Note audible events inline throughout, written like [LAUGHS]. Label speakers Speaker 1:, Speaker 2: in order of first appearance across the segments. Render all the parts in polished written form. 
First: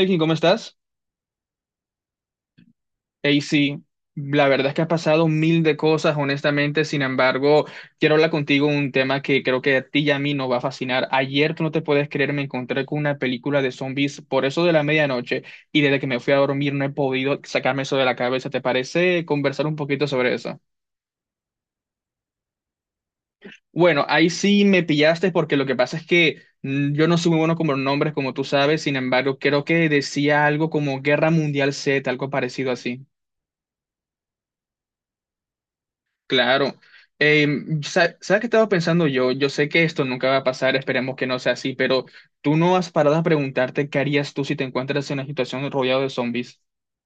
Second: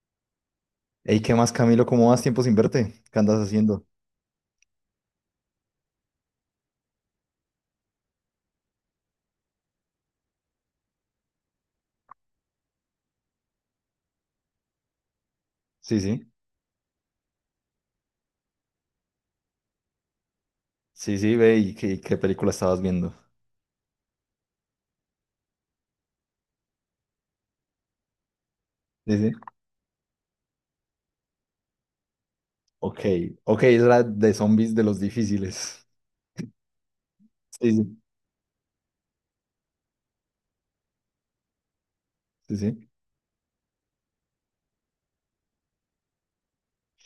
Speaker 1: Melkin, ¿cómo estás?
Speaker 2: Ey, ¿qué más, Camilo? ¿Cómo vas? Tiempo sin verte. ¿Qué
Speaker 1: Hey,
Speaker 2: andas
Speaker 1: sí,
Speaker 2: haciendo?
Speaker 1: la verdad es que has pasado mil de cosas, honestamente. Sin embargo, quiero hablar contigo un tema que creo que a ti y a mí nos va a fascinar. Ayer, tú no te puedes creer, me encontré con una película de zombies por eso de la medianoche y desde
Speaker 2: Sí,
Speaker 1: que me
Speaker 2: sí.
Speaker 1: fui a dormir no he podido sacarme eso de la cabeza. ¿Te parece conversar un poquito sobre eso?
Speaker 2: Sí, sí, ve, ¿y qué película estabas viendo?
Speaker 1: Bueno, ahí sí me pillaste porque lo que pasa es que yo no soy muy bueno con los nombres, como tú sabes. Sin
Speaker 2: Sí, sí.
Speaker 1: embargo, creo que decía algo como Guerra Mundial Z, algo parecido
Speaker 2: Ok,
Speaker 1: así.
Speaker 2: ok, es la de zombies de los difíciles.
Speaker 1: Claro.
Speaker 2: Sí, sí,
Speaker 1: ¿Sabes qué estaba pensando yo? Yo sé que esto nunca va a pasar, esperemos que no sea así, pero tú
Speaker 2: sí,
Speaker 1: no
Speaker 2: sí.
Speaker 1: has parado a preguntarte qué harías tú si te encuentras en una situación rodeado de zombies.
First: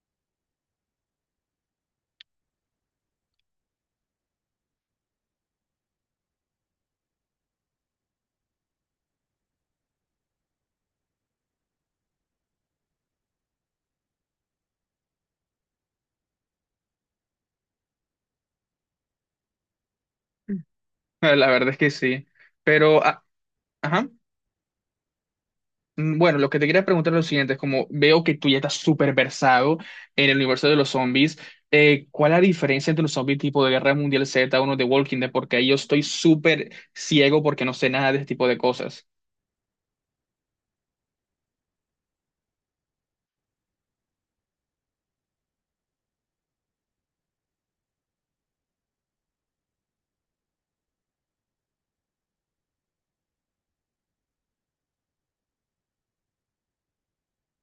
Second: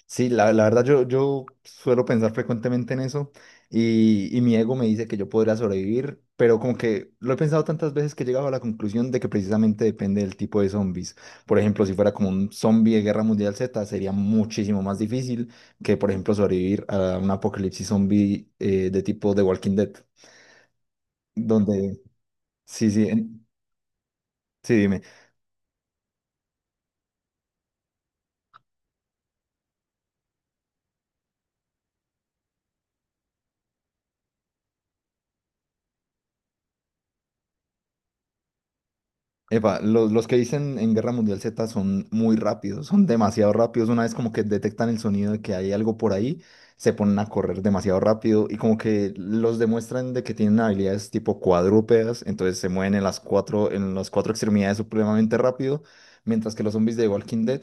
Speaker 2: Sí, la verdad yo suelo pensar frecuentemente en eso y mi ego me dice que yo podría sobrevivir, pero como que lo he pensado tantas veces que he llegado a la conclusión de que precisamente depende del tipo de zombies. Por ejemplo, si fuera como un zombie de Guerra Mundial Z, sería muchísimo más difícil que, por ejemplo, sobrevivir a un apocalipsis zombie de tipo The Walking Dead,
Speaker 1: [LAUGHS] La verdad es que
Speaker 2: donde...
Speaker 1: sí.
Speaker 2: Sí,
Speaker 1: Pero,
Speaker 2: sí,
Speaker 1: ah, ajá.
Speaker 2: sí, dime.
Speaker 1: Bueno, lo que te quería preguntar es lo siguiente, es como veo que tú ya estás súper versado en el universo de los zombies. ¿Cuál es la diferencia entre los zombie tipo de Guerra Mundial Z o uno de Walking Dead? Porque ahí yo estoy súper ciego porque no sé nada de este tipo de cosas.
Speaker 2: Epa, los que dicen en Guerra Mundial Z son muy rápidos, son demasiado rápidos. Una vez como que detectan el sonido de que hay algo por ahí, se ponen a correr demasiado rápido y como que los demuestran de que tienen habilidades tipo cuadrúpedas, entonces se mueven en las cuatro extremidades supremamente rápido, mientras que los zombies de Walking Dead,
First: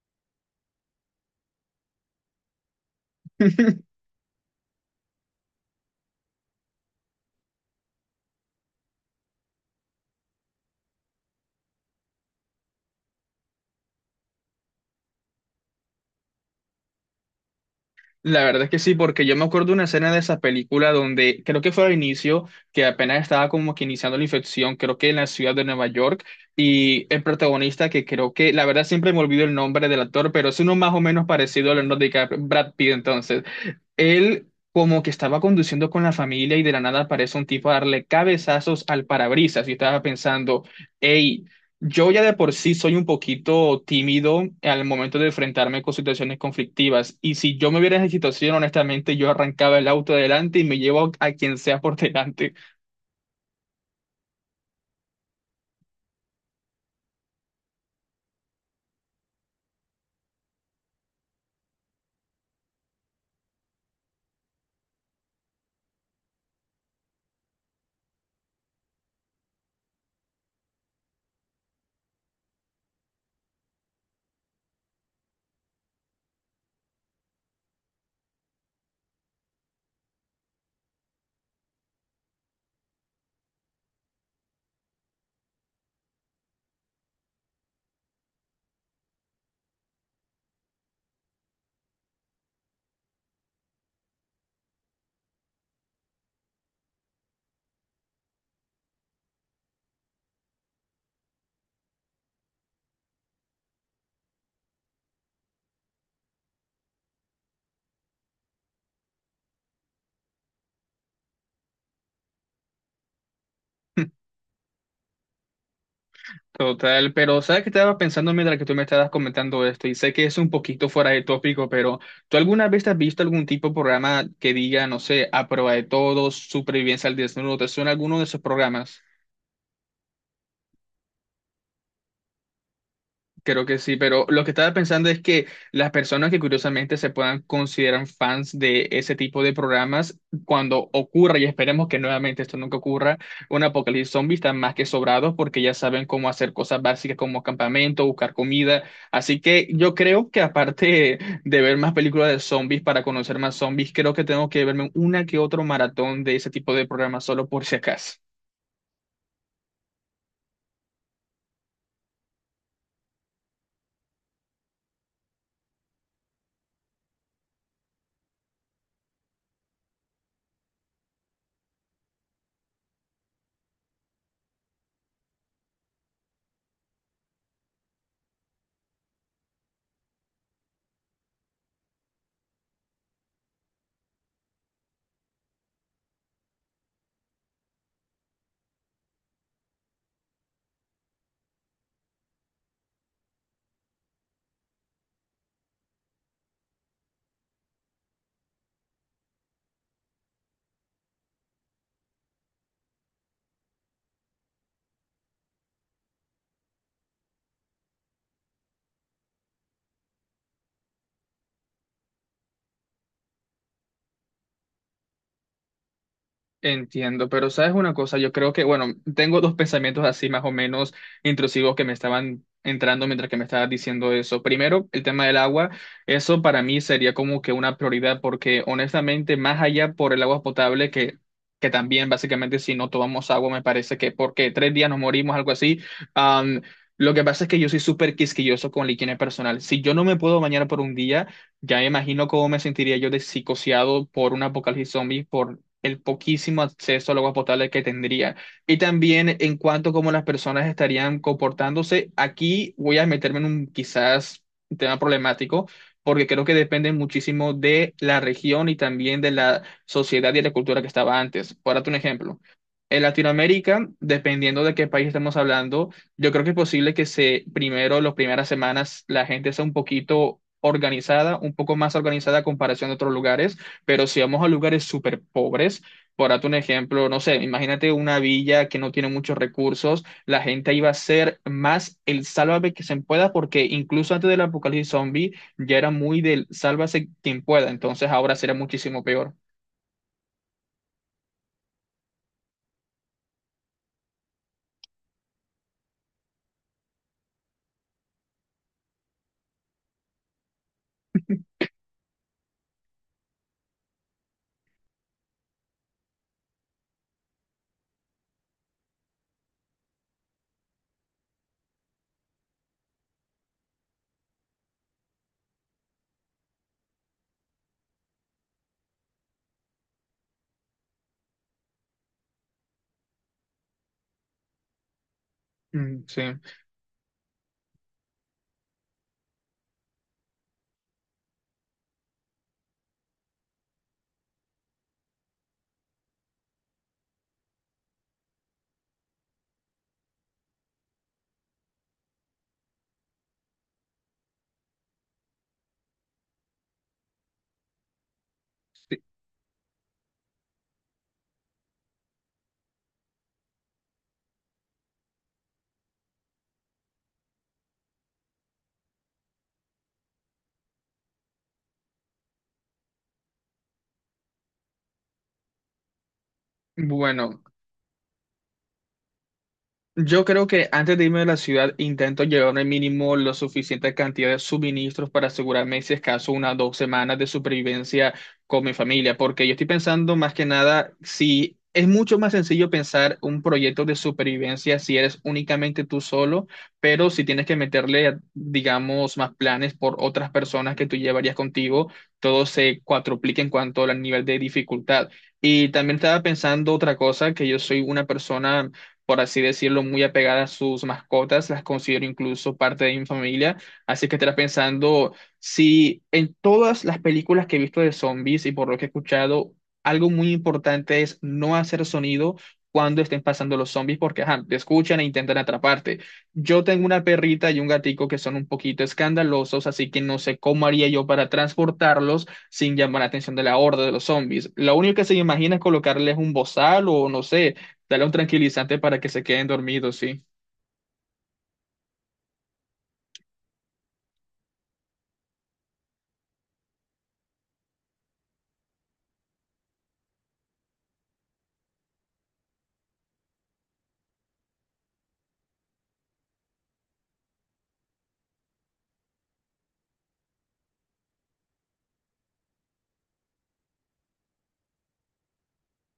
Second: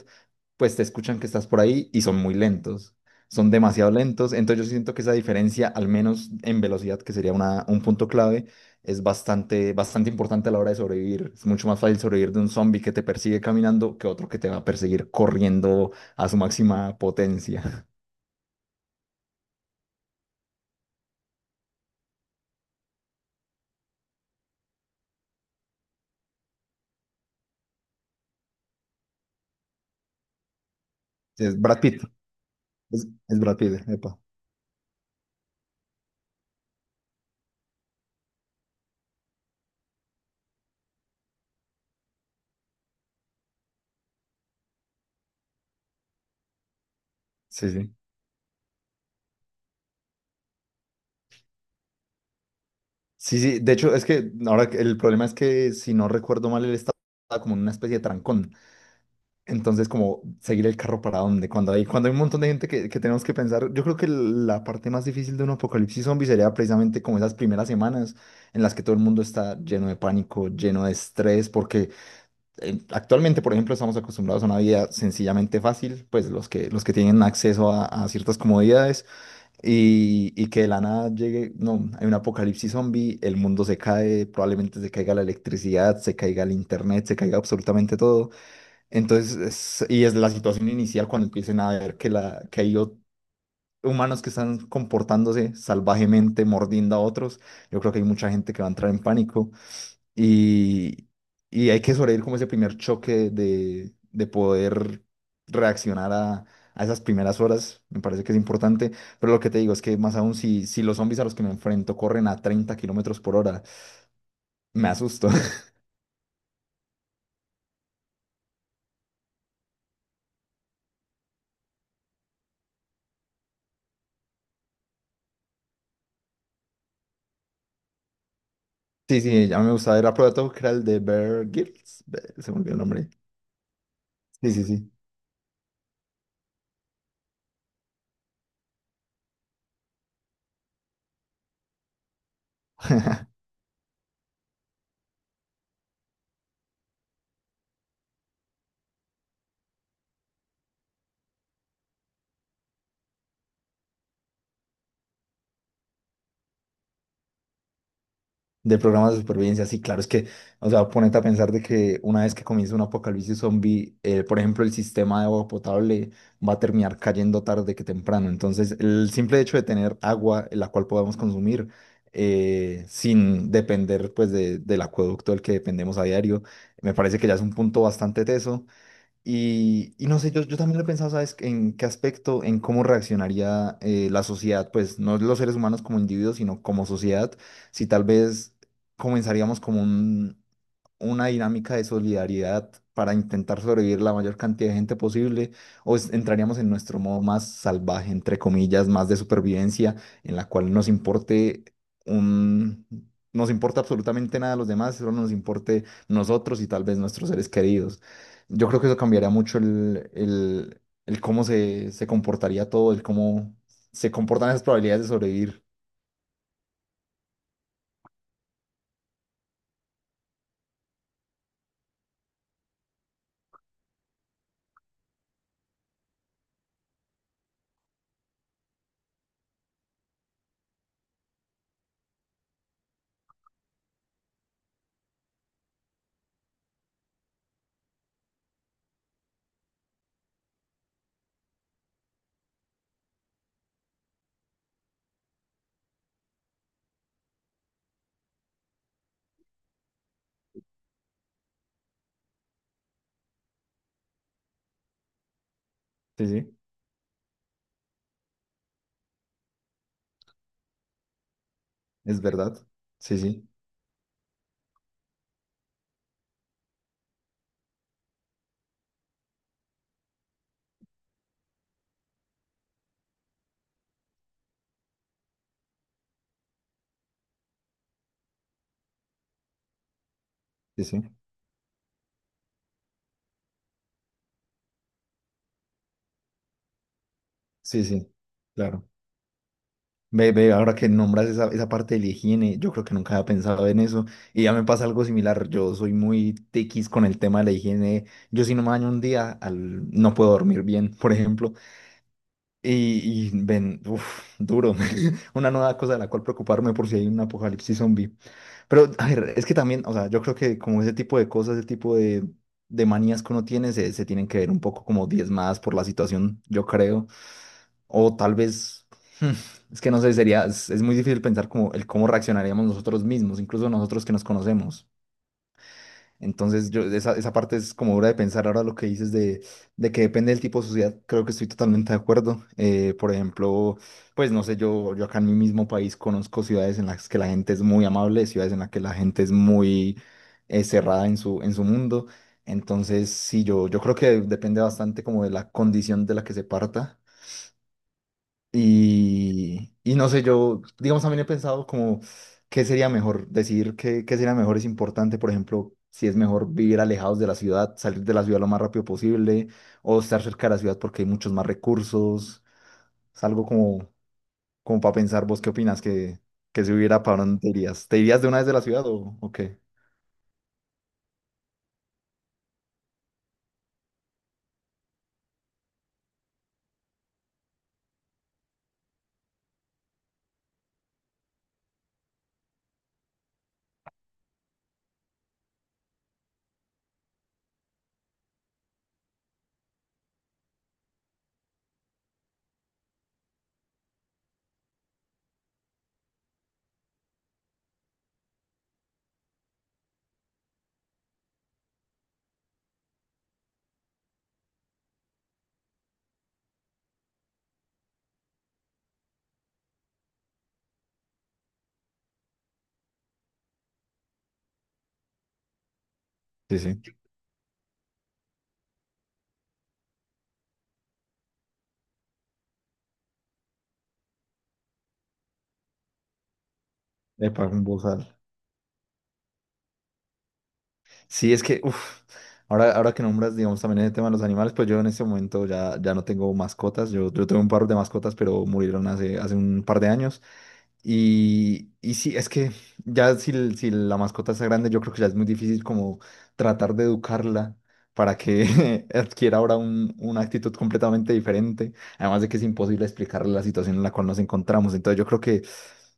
Speaker 2: pues te escuchan que estás por ahí y son muy lentos, son demasiado
Speaker 1: [LAUGHS]
Speaker 2: lentos. Entonces yo siento que esa diferencia, al menos en velocidad, que sería un punto clave es bastante, bastante importante a la hora de sobrevivir. Es mucho más fácil sobrevivir de un zombie que te persigue caminando que otro que te va a perseguir corriendo a su máxima potencia. [LAUGHS]
Speaker 1: La verdad es que sí, porque yo me acuerdo de una escena de esa película donde creo que fue al inicio, que apenas estaba como que iniciando la infección, creo que en la ciudad de Nueva York, y el protagonista que creo que, la verdad siempre me olvido el nombre del actor, pero es uno más o menos
Speaker 2: Es
Speaker 1: parecido a
Speaker 2: Brad
Speaker 1: Leonardo
Speaker 2: Pitt.
Speaker 1: DiCaprio, Brad Pitt
Speaker 2: Es
Speaker 1: entonces,
Speaker 2: Brad Pitt, epa.
Speaker 1: él como que estaba conduciendo con la familia y de la nada aparece un tipo a darle cabezazos al parabrisas y estaba pensando, hey, yo ya de por sí soy un poquito tímido al momento de enfrentarme con situaciones conflictivas y si
Speaker 2: Sí,
Speaker 1: yo me
Speaker 2: sí.
Speaker 1: viera en esa situación, honestamente, yo arrancaba el auto adelante y me llevo a quien sea por delante.
Speaker 2: Sí, sí. De hecho, es que el problema es que, si no recuerdo mal, él estaba como en una especie de trancón. Entonces, como seguir el carro para dónde, cuando hay un montón de gente que tenemos que pensar, yo creo que la parte más difícil de un apocalipsis zombie sería precisamente como esas primeras semanas en las que todo el mundo está lleno de pánico, lleno de estrés, porque actualmente, por ejemplo, estamos acostumbrados a una vida sencillamente fácil, pues los que tienen acceso a ciertas comodidades y que de la nada llegue, no, hay un apocalipsis zombie, el mundo se cae, probablemente se caiga la electricidad, se caiga el internet, se caiga absolutamente todo. Entonces, y es la situación inicial cuando empiecen a ver que hay humanos que están comportándose salvajemente, mordiendo a otros. Yo creo que hay mucha gente que va a entrar en pánico y, y hay que sobrevivir como ese primer choque de poder reaccionar a esas primeras horas. Me parece que es importante, pero lo que te digo es que más aún si los zombies a los que me enfrento corren a 30 kilómetros por hora, me asusto. [LAUGHS]
Speaker 1: Total, pero sabes que estaba pensando mientras que tú me estabas comentando esto y sé que es un poquito fuera de tópico, pero ¿tú alguna vez has visto algún tipo de programa que diga, no sé, a prueba de todo, supervivencia al desnudo? ¿Te suena alguno de esos programas?
Speaker 2: Sí, sí, ya me gustaba. Era Proto, que era el de Bear Grylls. Se me olvidó el nombre.
Speaker 1: Creo que sí, pero lo que
Speaker 2: Sí, sí,
Speaker 1: estaba
Speaker 2: sí.
Speaker 1: pensando es que las personas que curiosamente se puedan considerar fans de ese tipo de programas, cuando ocurra, y esperemos que nuevamente esto nunca ocurra, un apocalipsis zombie están más que sobrados porque ya saben cómo hacer cosas básicas como campamento, buscar comida. Así que yo creo que aparte de ver más películas de zombies para conocer más zombies, creo que tengo que verme una que otro maratón de ese tipo de programas solo por si acaso.
Speaker 2: Del programa de supervivencia, sí, claro, es que, o sea, ponete a pensar de que una vez que comience un apocalipsis zombie, por ejemplo, el sistema de agua potable va a terminar cayendo tarde que temprano. Entonces, el simple hecho de tener agua en la cual podamos consumir sin depender, pues, del acueducto del que dependemos a diario, me parece que ya es un punto bastante teso. Y no sé, yo también lo he pensado, ¿sabes? En qué aspecto, en cómo reaccionaría la sociedad, pues no los seres humanos como individuos, sino como sociedad, si tal vez comenzaríamos como una dinámica de solidaridad para intentar sobrevivir la mayor cantidad de gente posible, o entraríamos en nuestro modo más salvaje, entre comillas, más de supervivencia, en la cual un... nos importa absolutamente nada de los demás, solo nos importe nosotros y tal vez nuestros seres queridos. Yo creo que eso cambiaría mucho el cómo se comportaría todo, el cómo se comportan esas probabilidades de sobrevivir.
Speaker 1: Entiendo, pero sabes una cosa, yo creo que, bueno, tengo dos pensamientos así más o menos intrusivos que me estaban entrando mientras que me estabas diciendo eso. Primero, el tema del agua, eso para mí sería como que una prioridad porque honestamente, más allá por el agua potable que también básicamente si no tomamos agua me parece que porque 3 días nos morimos, algo así. am, lo que pasa es que yo soy súper quisquilloso con la higiene personal. Si yo no me puedo bañar por un día, ya me imagino cómo me sentiría yo de psicoseado por un apocalipsis zombie por el poquísimo acceso al agua potable que tendría. Y también en cuanto a cómo las personas estarían comportándose, aquí voy a meterme en un quizás tema problemático,
Speaker 2: Sí,
Speaker 1: porque creo que
Speaker 2: sí,
Speaker 1: depende muchísimo de la región y también de la sociedad y de la cultura que estaba antes. Por darte un
Speaker 2: es
Speaker 1: ejemplo.
Speaker 2: verdad.
Speaker 1: En
Speaker 2: Sí, sí,
Speaker 1: Latinoamérica, dependiendo de qué país estamos hablando, yo creo que es posible que se, primero, las primeras semanas, la gente sea un poquito organizada, un poco más organizada a comparación de otros lugares pero si vamos a lugares súper pobres, por darte un ejemplo, no sé, imagínate una villa que no tiene muchos recursos, la gente
Speaker 2: sí,
Speaker 1: iba a
Speaker 2: sí,
Speaker 1: ser más el sálvame que se pueda, porque incluso antes del apocalipsis zombie ya era muy del sálvase quien pueda,
Speaker 2: sí,
Speaker 1: entonces
Speaker 2: sí,
Speaker 1: ahora será
Speaker 2: claro.
Speaker 1: muchísimo peor.
Speaker 2: Ve, ve, ahora que nombras esa parte de la higiene, yo creo que nunca había pensado en eso. Y ya me pasa algo similar. Yo soy muy tiquis con el tema de la higiene. Yo si no me baño un día, no puedo dormir bien, por ejemplo. Y ven, uf, duro. [LAUGHS] Una nueva cosa de la cual preocuparme por si hay un apocalipsis zombie. Pero, a ver, es que también, o sea, yo creo que como ese tipo de cosas, ese tipo de manías que uno tiene, se tienen que ver un poco como diezmadas por la situación, yo creo. O tal vez, hmm, es que no sé, sería, es muy difícil pensar como el cómo reaccionaríamos nosotros mismos, incluso nosotros que nos conocemos.
Speaker 1: Mm, sí.
Speaker 2: Entonces, yo, esa parte es como dura de pensar. Ahora lo que dices de que depende del tipo de sociedad, creo que estoy totalmente de acuerdo. Por ejemplo, pues no sé, yo acá en mi mismo país conozco ciudades en las que la gente es muy amable, ciudades en las que la gente es muy cerrada en su mundo. Entonces, sí, yo creo que depende bastante como de la condición de la que se parta
Speaker 1: Sí.
Speaker 2: y no sé, yo, digamos, también he pensado como qué sería mejor, decidir qué sería mejor es importante, por ejemplo, si es mejor vivir alejados de la ciudad, salir de la ciudad lo más rápido posible, o estar cerca de la ciudad porque hay muchos más recursos. Es algo como para pensar, ¿vos qué opinas? que si hubiera para dónde
Speaker 1: Bueno.
Speaker 2: te irías? ¿Te irías de una vez de la ciudad o qué?
Speaker 1: Yo creo que antes de irme de la ciudad intento llevarme mínimo la suficiente cantidad de suministros para asegurarme, si es caso, unas 2 semanas de supervivencia con mi familia, porque yo estoy pensando más que nada si es mucho más sencillo pensar un proyecto de supervivencia si eres únicamente tú solo, pero si tienes que meterle, digamos, más planes por otras personas que tú llevarías contigo, todo se cuatruplica en cuanto al nivel de dificultad. Y también estaba pensando otra cosa, que yo soy una persona por así decirlo, muy apegada a sus mascotas, las considero incluso parte de mi familia, así que estarás pensando si en todas las películas que he visto de zombies y por lo que he escuchado, algo muy importante es no hacer sonido cuando estén pasando los zombies porque ajá, te escuchan e intentan atraparte.
Speaker 2: Sí,
Speaker 1: Yo
Speaker 2: sí.
Speaker 1: tengo una perrita y un gatico que son un poquito escandalosos, así que no sé cómo haría yo para transportarlos sin llamar la atención de la horda de los zombies. Lo único que se me imagina es colocarles un bozal o no
Speaker 2: Epa,
Speaker 1: sé,
Speaker 2: un
Speaker 1: dale
Speaker 2: bozal.
Speaker 1: un tranquilizante para que se queden dormidos, sí.
Speaker 2: Sí, es que, uf, ahora que nombras, digamos, también el tema de los animales, pues yo en este momento ya no tengo mascotas. Yo tuve un par de mascotas, pero murieron hace un par de años. Y sí, es que ya si, si la mascota está grande, yo creo que ya es muy difícil como tratar de educarla para que [LAUGHS] adquiera ahora una actitud completamente diferente. Además de que es imposible explicarle la situación en la cual nos encontramos. Entonces yo creo que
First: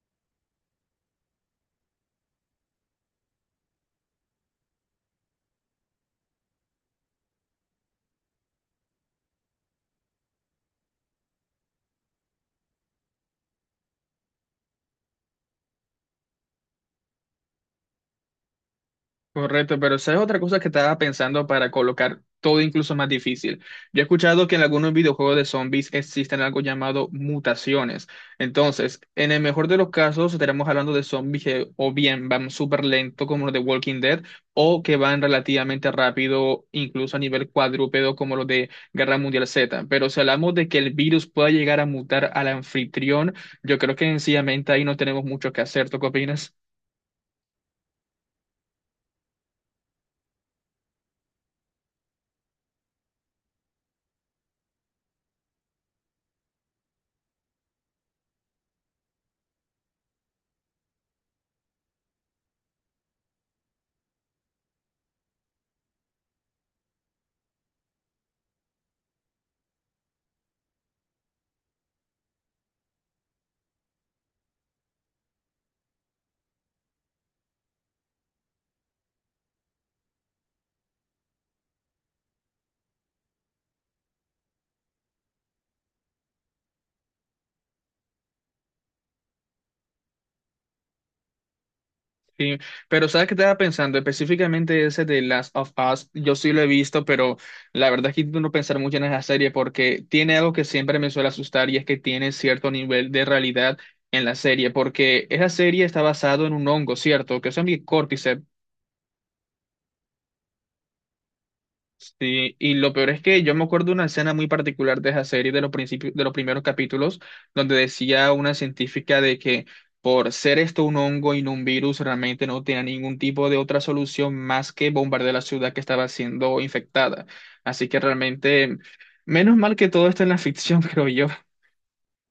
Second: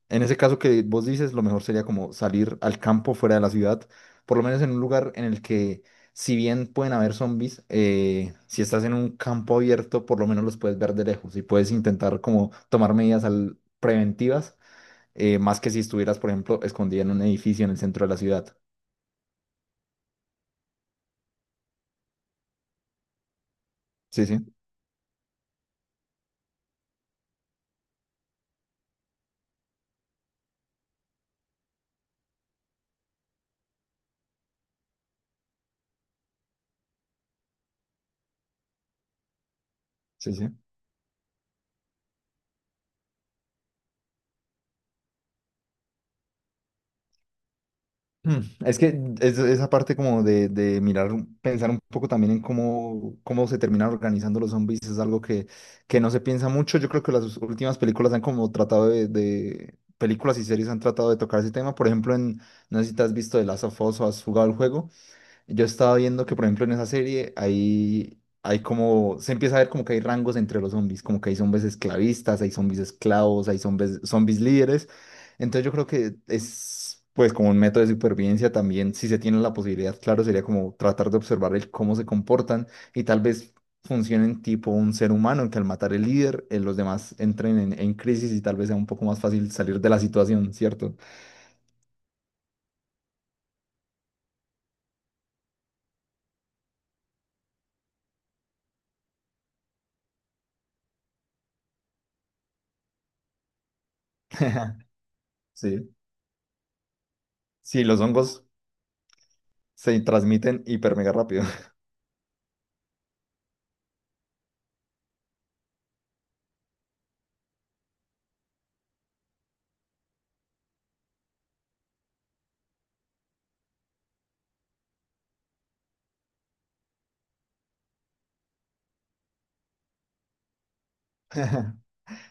Speaker 2: en ese caso que vos dices, lo mejor sería como salir al campo fuera de la ciudad, por lo menos en un lugar en el que, si bien pueden haber zombies, si estás en un campo abierto, por lo menos los puedes ver de lejos y puedes intentar como tomar medidas preventivas, más que si estuvieras, por ejemplo, escondida en un edificio en el centro de la ciudad.
Speaker 1: Correcto, pero ¿sabes otra cosa que estaba pensando para colocar todo incluso más difícil? Yo he
Speaker 2: Sí, sí,
Speaker 1: escuchado que en algunos videojuegos de zombies existen algo llamado mutaciones. Entonces, en el mejor de los casos, estaremos hablando de zombies que o bien van súper lento como los de Walking Dead, o que van relativamente rápido, incluso a nivel cuadrúpedo como los de Guerra Mundial Z. Pero si
Speaker 2: sí, sí.
Speaker 1: hablamos de que el virus pueda llegar a mutar al anfitrión, yo creo que sencillamente ahí no tenemos mucho que hacer. ¿Tú qué opinas?
Speaker 2: Mm, Es que esa parte como de mirar, pensar un poco también en cómo, cómo se terminan organizando los zombies es algo que no se piensa mucho. Yo creo que las últimas películas han como tratado películas y series han tratado de tocar ese tema. Por ejemplo, en, no sé si te has visto The Last of Us o has jugado el juego, yo estaba viendo que, por ejemplo, en esa serie hay como, se empieza a ver como que hay rangos entre los zombies, como que hay zombies esclavistas, hay zombies esclavos, hay zombies, zombies líderes. Entonces yo creo que es pues como un método de supervivencia también, si se tiene la posibilidad, claro, sería como tratar de observar el cómo se comportan y tal vez funcionen tipo un ser humano, en que al matar el líder, los demás entren en crisis y tal vez sea un poco más fácil salir de la situación, ¿cierto?
Speaker 1: Sí, pero ¿sabes qué estaba pensando? Específicamente ese de Last of Us, yo sí lo he visto, pero la verdad es que intento no pensar mucho en esa serie porque tiene algo que siempre me suele asustar y es que tiene cierto nivel de realidad en la serie, porque esa serie
Speaker 2: Sí.
Speaker 1: está basado en un hongo, ¿cierto? Que es el...
Speaker 2: Sí, los hongos se transmiten hiper mega rápido.
Speaker 1: Sí, y lo peor es que yo me acuerdo de una escena muy particular de esa serie, de los principios, de los primeros capítulos, donde decía una científica de que por ser esto un hongo y no un virus, realmente no tenía ningún tipo de otra solución más que bombardear la ciudad que estaba siendo infectada. Así que realmente, menos mal que todo esto en la ficción, [LAUGHS] creo yo.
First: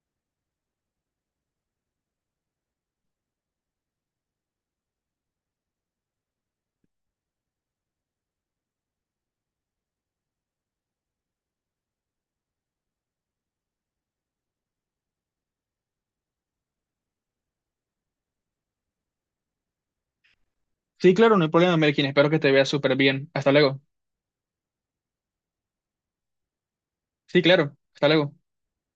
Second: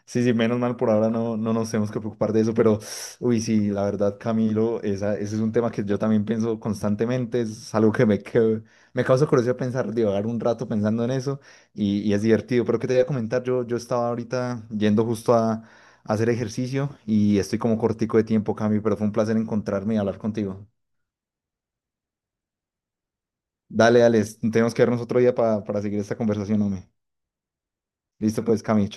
Speaker 2: Sí, sí, menos mal por ahora no nos tenemos que preocupar de eso, pero uy, sí, la verdad, Camilo, esa, ese es un tema que yo también pienso constantemente, es algo que me causa curiosidad pensar, divagar un rato pensando en eso y es divertido, pero que te voy a comentar, yo estaba ahorita yendo justo a hacer ejercicio y estoy como cortico de tiempo, Camilo, pero fue un placer encontrarme y hablar contigo.
Speaker 1: Sí, claro, no hay problema, Melkin. Espero que te veas súper bien. Hasta luego.
Speaker 2: Dale, dale, tenemos que vernos otro día para seguir esta conversación, hombre.
Speaker 1: Sí, claro. Hasta luego.
Speaker 2: Listo, pues, Camilo.